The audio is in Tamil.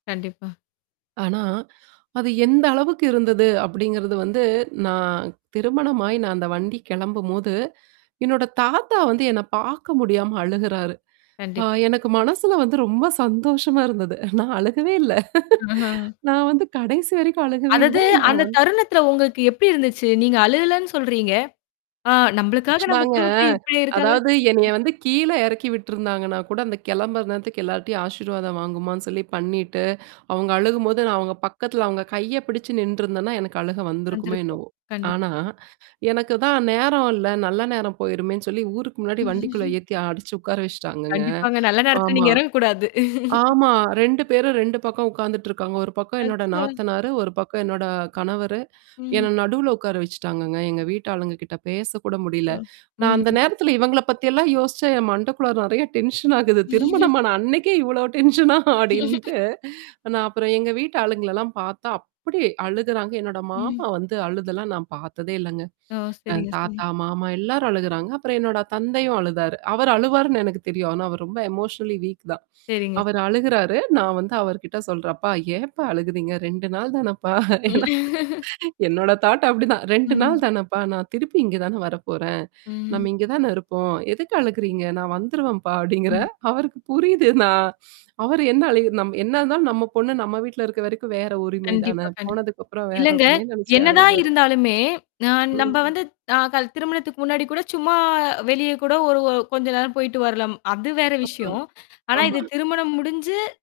கண்டிப்பா. ஆனா, அது எந்த அளவுக்கு இருந்தது அப்டிங்கிறது வந்து நான் திருமணமாய் நான் அந்த வண்டி கெளம்பும்போது என்னோட தாத்தா வந்து என்ன பாக்க முடியாம அழுகுறாரு. ஆ கண்டிப்பா. [unintelligible] எனக்கு மனசுல வந்து ரொம்ப சந்தோஷமா இருந்தது. நான் அழுகவே இல்ல. ஆ. நான் வந்து கடைசி வரைக்கும் அழுகவே இல்ல. அதது நான் அந்த வந்து தருணத்தில உங்களுக்கு எப்படி இருந்துச்சு? நீங்க அழுகலன்னு சொல்றீங்க? ஆ நம்மளுக்காக நம்ம ஆக்ச்சுவலாங்க குடும்பத்தில இப்படியே இருக்காங்கன்னு. அதாவது என்னைய வந்து கீழ எறக்கி விட்டுருந்தாங்கன்னா கூட அந்த கெளம்புற நேரத்துக்கு எல்லாரட்டையும் ஆசீர்வாதம் வாங்குமான்னு சொல்லி பண்ணிட்டு, அவுங்க அழுகும்போது நான் அவங்க பக்கத்தல அவங்க கைய பிடிச்சு நின்றுருந்தேன்னா, எனக்கு அழுக வந்திருக்குமே வந்திருப்போம். என்னவோ. கண்டிப்பா, ஆனா, கண்டிப்பா. எனக்கு தான் நேரம் இல்ல. நல்ல நேரம் போயிருமேன்னு சொல்லி ஊருக்கு முன்னாடி வண்டிக்குள்ள ஏத்தி அடச்சு உட்கார வச்சுட்டாங்கங்க. கண்டிப்பாங்க. நல்ல நேரத்துல ஆமா. நீங்க எறங்கக்கூடாது. ஆமா. 2 பேரும் 2 பக்கம் உட்காந்துட்டுருக்காங்க. 1 பக்கம் என்னோட அச்சோ! நாத்தனாரு, 1 பக்கம் என்னோட கணவரு. ம். என்ன நடுவுல உட்கார வச்சுட்டாங்கங்க. எங்க வீட்டு ஆளுங்க கிட்ட பேசக்கூட முடில. [unintelligible] நான் ம். அந்த நேரத்தல இவங்கள பத்தியெல்லாம் யோசிச்சேன் என் மண்டக்குள்ளார நெறைய டென்ஷன் ஆகுது. திருமணமான அன்னைக்கே இவ்வளோ டென்ஷனா அப்படின்ட்டு, நான் அப்புறம் எங்க வீட்டு ஆளுங்களல்லாம் பார்த்தா அப்படி அழுகுறாங்க. என்னோட ம். மாமா வந்து அழுதெல்லாம் நான் பார்த்ததே இல்லங்க. ஓ! அ சரிங்க, சரி. தாத்தா, மாமா எல்லாரும் அழுகுறாங்க. அப்புறம் என்னோட தந்தையும் அழுதாரு. அவர் அழுவாருன்னு எனக்கு தெரியும். ஆனா அவர் ரொம்ப எமோஷனலி வீக் தான். சரிங்க. அவரு அழுகுறாரு. நான் வந்து அவர்கிட்ட சொல்றன்ப்பா ஏப்பா அழுகுறீங்க? 2 நாள் தானப்பா? ஏன்னா என்னோட தாட் அப்டிதான் "2 ம். நாள் தானப்பா. நான் திருப்பி இங்க தானே வரப்போறேன். நம்ம ம். இங்க தானே இருப்போம். எதுக்கு அழகுறீங்க? நான் வந்துருவேன்ப்பா" அப்படிங்கிற. ம். அவருக்கு புரியுது நான். அவரு என்ன அழுகு நம் என்ன இருந்தாலும் நம்ம பொண்ணு நம்ம வீட்ல இருக்க வரைக்கும் வேற உரிமை கண்டிப்பா, தான. கண்டிப்பா. போனதுக்கப்புறம் வேற இல்லங்க. உரிமைன்னு நெனைச்சே என்னதான் அழுகுறாரு. இருந்தாலுமே, அ நம்ப ம். வந்து அ கல் திருமணத்துக்கு முன்னாடி கூட சும்மா வெளிய கூட ஒரு கொஞ்ச நேரம் போயிட்டு வரலாம் அது வேற அப்றம். விஷயம். ஆனா இது ஆமா. திருமணம் முடிஞ்சு